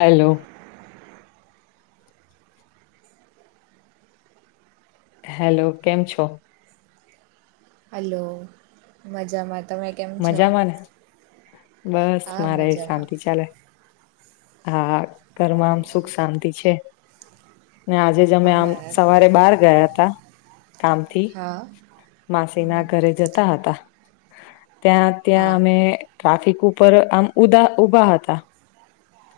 Hello! Hello કેમ છો? Hello! મજા માં. મજામાંને? બસ હા મારે મજામાં શાંતિ ચાલે. હા ઘરમાં આમ હલો સુખ શાંતિ છે? ને આજે જ અમે આમ અમારા સવારે બાર ગયા તા કામથી હા માસીના હમ, ઘરે જતા હતા. ત્યાં, ત્યાં હા અમે ટ્રાફિક ઉપર આમ ઉદા ઉભા હતા.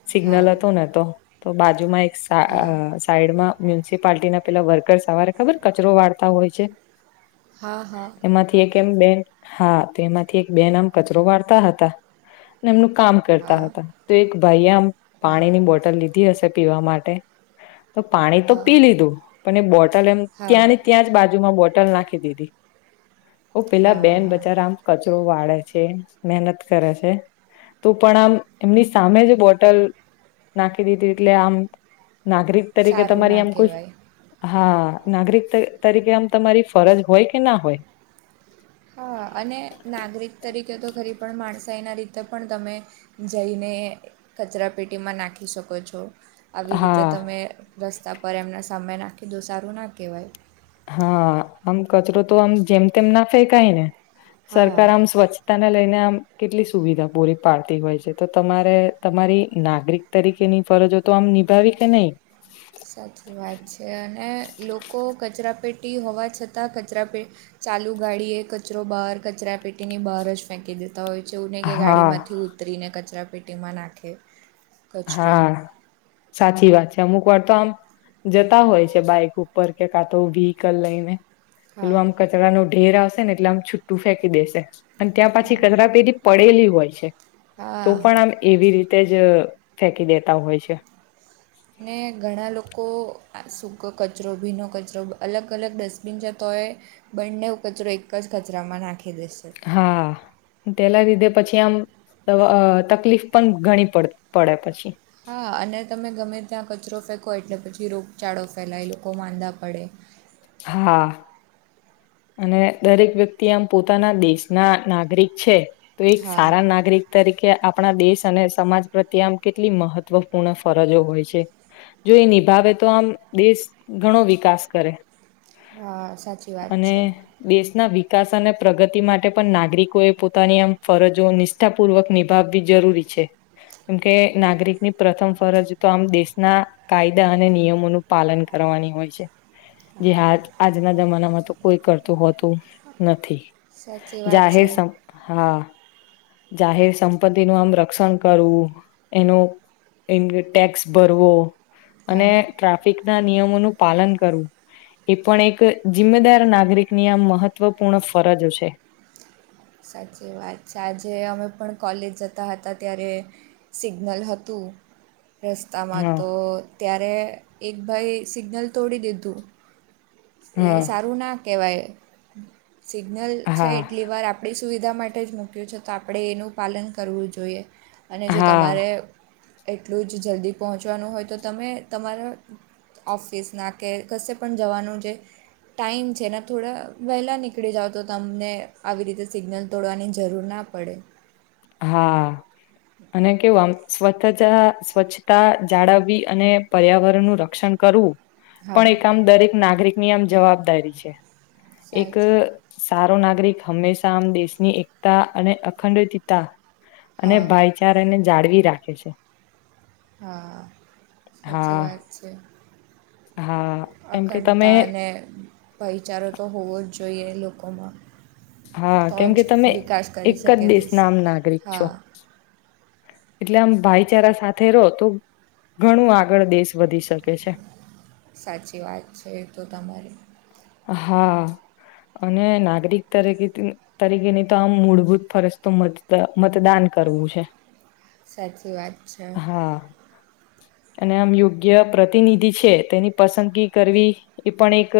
સિગ્નલ હા હતું ને તો, તો બાજુમાં એક હા સાઈડમાં મ મ્યુનિસિપાલટી ના પેલા વર્કર સવારે ખબર કચરો વાળતા હોય છે. હા હા એમાંથી એક એમ બેન હા, તો એમાંથી એક બે નામ કચરો વાળતા હતા. એમનું કામ કરતા હા હતા તો એક ભાઈએ આમ હા પાણીની બોટલ લીધી હશે, પીવા માટે તો પાણી તો હા પી લીધું પણ એ બોટલ એમ હા ત્યાં ને ત્યાં જ બાજુમાં બો તલ, નાખી દીધી ઓ પેલા બેન હા બજાર આમ કચરો વાળે છે મનત કરે છે, તો પણ આમ એમની સામે બોટલ, નાખી દીધી એટલે આમ નાગરિક તરીકે સારું તમારી ના આમ કોઈ કહેવાય હા. નાગરિક તરીકે અમ તમારી, ફરઝ હોય કે ના હોય હા અને નાગરિક તરી કે તો ખરી પણ માણસાઈ એના રીતે પણ, તમે જઈને કચરાપેટીમાં નાખી શકો? શકો છો. આવી રીતે હા તમે રસ્તા પર એમને સામે નાખી દો સારું ના કહેવાય. હા, અમ કચરો તો આમ જેમ તેમ ના ફે કઈ ને હા સરકાર આમ સ્વચ્છતાને લઈને આમ કેટલી સુવિધા પૂરી પાડતી હોય છે. તો તમારે તમારી નાગરિક તરીકેની ફરજો તો આમ નિભાવી કે નહી. સાચી વાત છે, અને લોકો કચરાપેટી હોવા છતાં કચરાપેટી ચાલુ ગાડીએ કચરો, બહાર કચરા પેટીની બહાર જ ફેંકી દે તો હોય છે, એવું નને કે હા ગાડીમાંથી ઉતરીને કચરા પેટીમાં નાખે કચરો હા, સાચી વાત છે. અમુક વાર તો આમ જતા હોય છે, બાઈક ઉપર કે કાં તો વ્હીકલ લઈને હા પેલું આમ કચરા ન ઢેર આવશે, ને એટલે આમ છુટ્ટું ફેંકી દેશે અને ત્યાં પછી કચરા પેડી પડેલી હોય છે, તો હા પણ આમ એવી રીતે જ અ ફેંકી દેતા હોય છે. ને ઘણા લોકો આ સુૂક કચરો, ભીનો કચરો અલગ અલગ ડસ્ટબિન છે તો ભએ બંને કચરો એક જ કચરામાં નાખી દેશે તેલા લીધે પછી આમ તકલીફ પણ ઘણી પડ પડે પછી. હા, અને તમે ગમે ત્યાં કચ રો કચરો ફેંકો એટલે, પછી રોગચાળો ફેલાય લોકો માંંધા પડે હા. અને દરેક વ્યક્તિ આમ પોતાના દેશના નાગરિક છે. તો, એક હા સારા નાગરિક તરીકે આપણા દેશ અને સમાજ પ્રતે આમ કેટલી મહત્વપૂર્ણ ફરજો હોય છે જો એ નિભાવે તો આમ દેશ ઘણો વિકાસ કરે. હા, સાચી વાત છે અને, દેશના વિ વિકાસ અને પ્રગતિ માટે, પણ નાગરિકોએ પોતાની આમ ફરજો નિષ્ઠાપૂર્વક નિભાવવી જરૂરી છે, કેમ કે નાગરિકની પ્રથમ ફરજ, તો આમ દેશના કાયદા અને નિયમોનું પાલન કરવાની હોય છે જે, હા આજના જમાનામાં તો કોઈ કરતું હોતું નથી, સાચી વાત જાહેર છે હા જાહેર સંપત્તિ નું આમ રક્ષણ કરવું એનું એ ટેક્સ ભરવો, અને હા ટ્રાફિક ના નિયમોનું પાલન કરવું એ, પણ એક જિમ્મેદાર નાગરિકની આ મહત્વપૂર્ણ ફરજ છે સાચી વાત છે, આજે અમે પણ કોલેજ જતા હતા ત્યારે સિગ્નલ હતું [inaudible] રસ્તામાં હા તો, ત્યારે એક ભાઈ સિગ્નલ તોડી દીધું એ હા સારું ના કહેવાય સિગ્નલ છે, હા એટલી વાર આપડી સુવિધા માટે જ મૂક્યું છે, તો આપણે એનું પાલન કરવું જોઈએ અને, જો હા તમારે એટલું જ જલ્દી પહોંચવાનું હોય, તો તમે તમારા ઓફિસ, ના કે કશે પણ જવાનું છે. ટાઈમ છેને, થોડા વહેલાં નીકળી જાવ, તો તમને આવી રીતે સિગ્નલ તોડવાની, જરૂર ના પડે કડે હા અને કેવું આમ સ્વચ્છતા, સ્વચ્છતા જાળવવી અને પર્યાવરણનું, રક્ષણ કરુ પણ હા એક આમ દરેક નાગરિકની, આમ જવાબદારી છે. એક સાચી સારો નાગરિક, હંમેશા આમ દેશની એકતા અને અખંડ અને હા ભાઈચારાને જાળવી રાખે છે. હા, સાચી હા વાત છે. હા, એમ કે તમે અખંડતા અને ભાઈચારો, તો હોવો જ જોઈએ લોકોમાં હા, તો કેમકે જ તમે વિકાસ કરી એકજ શકે દેશ દેસના, આમ નાગરિક હા છો. એટલે આમ ભાઈચારા સાથે રહો, તો ઘણું આગળ દેશ વધી, શકે છે. સાચી વાત છે, તો તમારે હા. અને નાગરિક તરીકે તરીકેની, તો આમ મૂળભૂત ફરજ તો મ મતદાન કરવું છે. સાચી, વાત છે. હા અને આમ યોગ્ય પ્રતિનિધિ છે, તેની પસંદગી કરવી એ પણ એક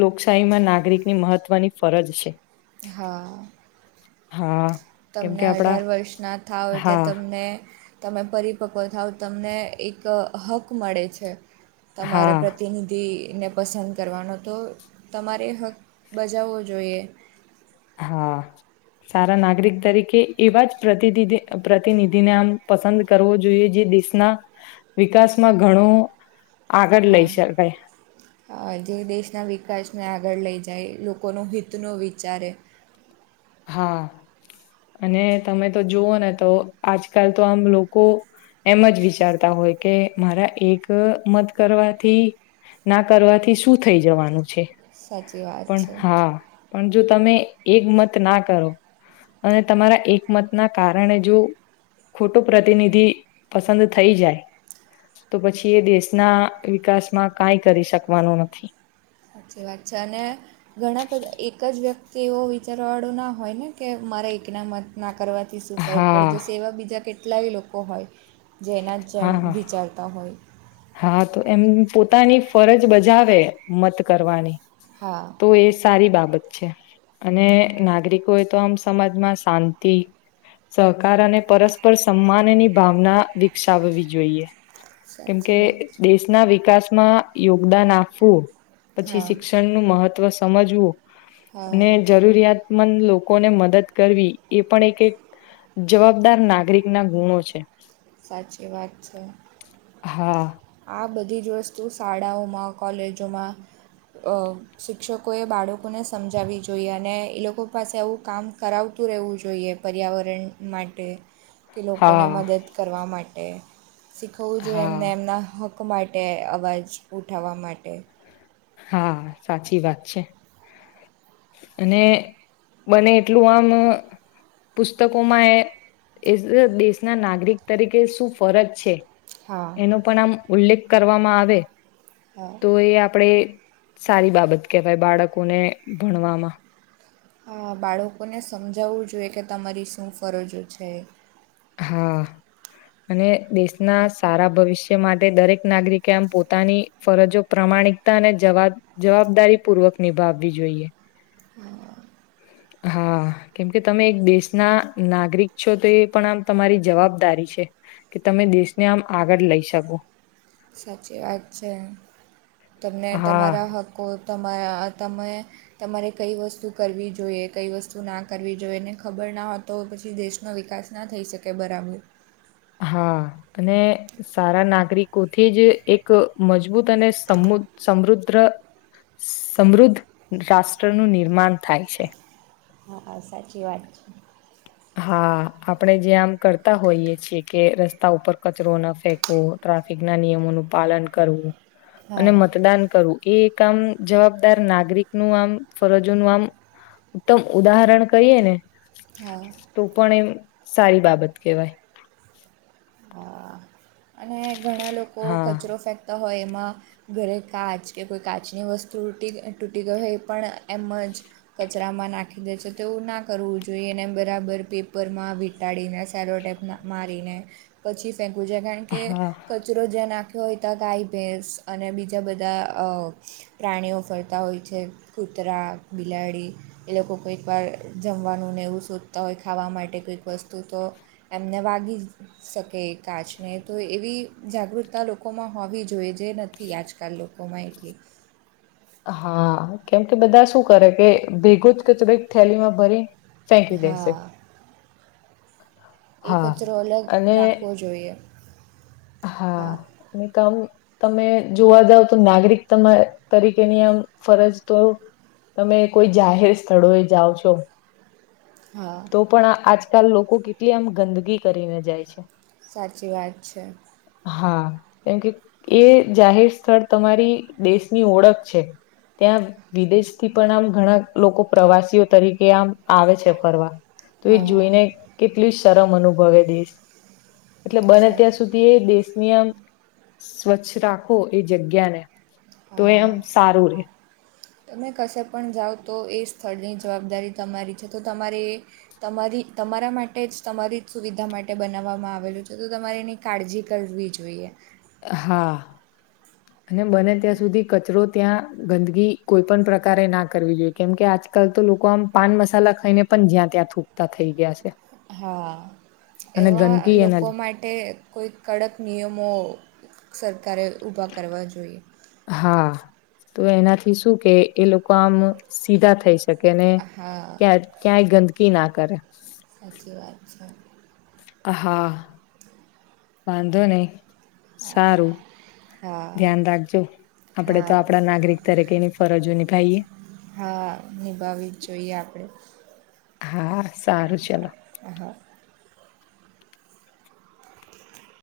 લોકશાહીમા નાગરિકની, મહત્વની ફરજ છે. હા. હા. તમને કેમકે આપડા અઢાર વર્ષના થાવ, એટલે હા તમને તમે પરરી પકવન થાવ, તમને એક હક, મળે છે. હા તમારા પ્રતિનિધિ ને પસંદ કરવાનો, તો તમારે હક બજાવવો જોઈએ હા, સારા નાગરિક તરીકે, એવા જ પ્રતિિધિ પ્રતિનિધિને આમ પસંદ કરવો જોઈએ, જે દેશના વિકાસમાં ઘણો આગળ લઈ શકાય હા, જે દેશના વિકાસમા આગ આગળ લઈ, જાય લોકોનું હિતનો વિચારે હા અને તમે, તો જોુવઓ ને તો આજકાલ તો આમ લોકો એમ જ વિચારતા હોય, કે મારા એક મત કરવાથી ના કરવાથી શું થઈ, જવાનું છે. સાચી વાત પણ, છે હા પણ, જો તમે એક મત ના કરો. અને તમારા એકમતના કારણે, જો. ખોટો પ્રતિનિધિ પસંદ થઈ, જાય. તો પછી એ દેશના વિકાસમાં કઈ કરી શકવાનું નથી. સાચી વાત છે, અને ઘણા બધા એક જ વ્યક તો એવો વિચારવા વાળુંના હોય, ને કે મારા એકના મત નાખે. કરવાથી શું ફરક, પડે હા જ સ એવા બીજા, કેટલાય લોકો હોય. જેના, જેમ હા હા વિચારતા હોય. હા, તો એમ પોતાની ફરજ, બજાવે મત કરવાની હા તો એ સારી બાત છે, અને નાગરિકો એ તો આમ સમાજમાં શાંતિ. સહકાર અને પરસ્પર સન્માનની ભાવના વિકસાવવી જોઈએ. સ [unintelligible] કે દેશના વિકાસમા યોગદાન આપવું પછી, હા શિક્ષણનું, મહત્વ સમજવું, હા જરૂરિયાત. મન લોકોને મદદ કરવી, એ પણ એક, એક જવાબદાર નાગરિકના ગુણો છે. સાચી, વાત છે. હા. આ બધી જ વસ્તુ શાળાઓમા, કોલેજોમાં અ શિક્ષકોએ બાળકોને સમજાવવી જોઈએ, અને એ લોકો પાસે આવું કામ કરાવ. શું રહેવું જોઈએ, પર્યાવરણ માટે. કે લોકોને હા મદદ કરવા માટે, શીખવવું જોઈએ હા એમને એમના. હક્ક માટે, અવાજ ઉઠાવવા માટે હા, સાચી વાત છે. અને બને, એટલું આમ. પુસ્તકોમાં એ એ દેશના, નાગરિક તરીકે શું ફરજ છે. હા એનો પણ આમ ઉલ્લેખ કરવામાં, આવે! હા તો એ આપણેે. સારી બાબત કહેવાય, બાળકોને ભણવામાં હા, બાળકોને સમજાવવું જોઈએ કે તમારી શું ફરજો છે. હા. અને દેશના સારા ભવિષ્ય માટે દરેક, નાગરિકે આમ પોતાની ફરજો પ્રમા માણિકતાને જવાબ જવાબદારી, પૂર્વક નિભાવવી જોઈએ. હા, કેમકે તમે એક દેશના નાગરિક છો, તો એ પણ આમ તમારી જવાબદારી. કે તમે દેશને આમ આગળ લઈ, શકો સાચી વાત છે તમને, હા તમારા હકો. તમે તમારે કઈ વસ્તુ કરવી જોઈએ, કઈ વસ્તુ ના. કરવી જોઈએ, એને ખબર ના. હ, તો પછી દેશનો વિકાસના થઈ, શકે બરાબર હા, અને સારા નાગરિકોથી, જ એક મજબૂત અને સમમૂત સમૃદ્ર. સમૃદ્ધ રાષ્ટ્રનું નિર્માણ થાય છે. સાચી, વાત છે. હા, આપણેે જે આમ કરતા હોઈએ છીએ, કે રસ્તા ઉપર કચરોના ફેંકવો ટ્રાફિક ના. નિયમો નો પાલન કરવું, અને હા મતદાન કરવું. એ એક આમ જવાબદાર, નાગરિક નું આમ ફરજોનું આમ કેમ ઉદાહરણ કઈ, એ ને હા તો પણ એમ સારી બાબત, કહેવાય હા અને ઘણા લોગો હા કચરો ફેંકતા હોય, એમાં ઘરે કાચ કે કોઈ કાચની, વસ્તુૂટી તૂટી ગઈ હોય, એ પણ એમ જ કચરામાં નાખી દે છે, તોવું ના કરવું જોઈએ, એને બરાબર પેપરમા વિીટાડીને સ મા પછી, ફેક કારણ કે હા કચરો નાખ હોય, તો ગાય ભેંસ અને બીજા બધા પ્રાણીઓ ફરતા હોય છે, ખૂબ કૂતરા બિલાડી, એ લોકો કઈક વાર જમવાનું ને એવું શોધતા હોય, ખાવા માટે કઈક વર વસ્તુ, તો એમને વાગી શકે એ કાચને, તો એવી જાગૃતતા લોકોમા હોવી, જોઈએ જે નથી. આજકાલ લોકોમાં એટલી હા, કેમ કે બધા શું કરે કે ભેગું જ કે થોડીક થેલીમા ભરી થેન્ક, યુ જેસ એકતરો અલગ અને નાખવો, જોઈએ હા, અને કામ તમે જોવા, જાવ તો નાગરિક તમા તરીકેની આમ ફરજ તો તમે કોઈ જાહેર સ્થળો, એ જાઓ છો. હા તો પણ આજકાલ લોકો કેટલી આમ ગંદગી, કરીને જાય છે. સાચી વાત છે. હા, કેમકે એ જાહેર, સ્થળ તમારી દેશની ઓળખ છે. ત્યાં વિદેશથી, પણ આમ ઘણા લોકો, પ્રવાસીઓ તરીકે આમ આવે છે, ફરવા તો એ હા જોઈને, કેટલી શરમ અનુભવે દશ એટલે બને, સા ત્યાં સુધી દેશનીયમ સ્વચ્છ, રાખો એ જગ્યા ને તો હા એમ સારું રે તમે કશે પણ જાઓ, તો એ સ્થળની જવાબદારી તમારી છે, તો તમારે એ તમારી તમારા માટે જ, તમારી જ સુવિધા માટે બનાવવામાં આવેલું છે, તો તમારે એની કાળજી કરવી જોઈએ હા અને બને ત્યાં સુધી કચરો, ત્યાં ગંદકીી કોઈ પણ પ્રકારેના કરવી, જોઈએ કેમકે આ આજકાલ, તો લોકો આમ પાન મસાલા ખાઈને પણ જ્યાં, ત્યાં થૂકતા થઈ ગયા છે. હા. અને એવા ગંદકી એના લોકો માટે કોઈ, કડક નિયમો સરકારે ઊભા કરવા જોઈએ. હા તો એનાથી, શું કે એ લોકો આમ સીધા થાય છે. કેને હા ક્યા ક્યાંય ગંદકી, ના કરે સાચી વાત છે હ હા વાંધો, નને સારું હા ધ્યાન રાખજો, આપડે તો હા આપડા નાગરિક તરીકે એની ફરજો નિભાઈએ હા નિભાવી જોઈએ, આપણેે હા, સારું ચલો હા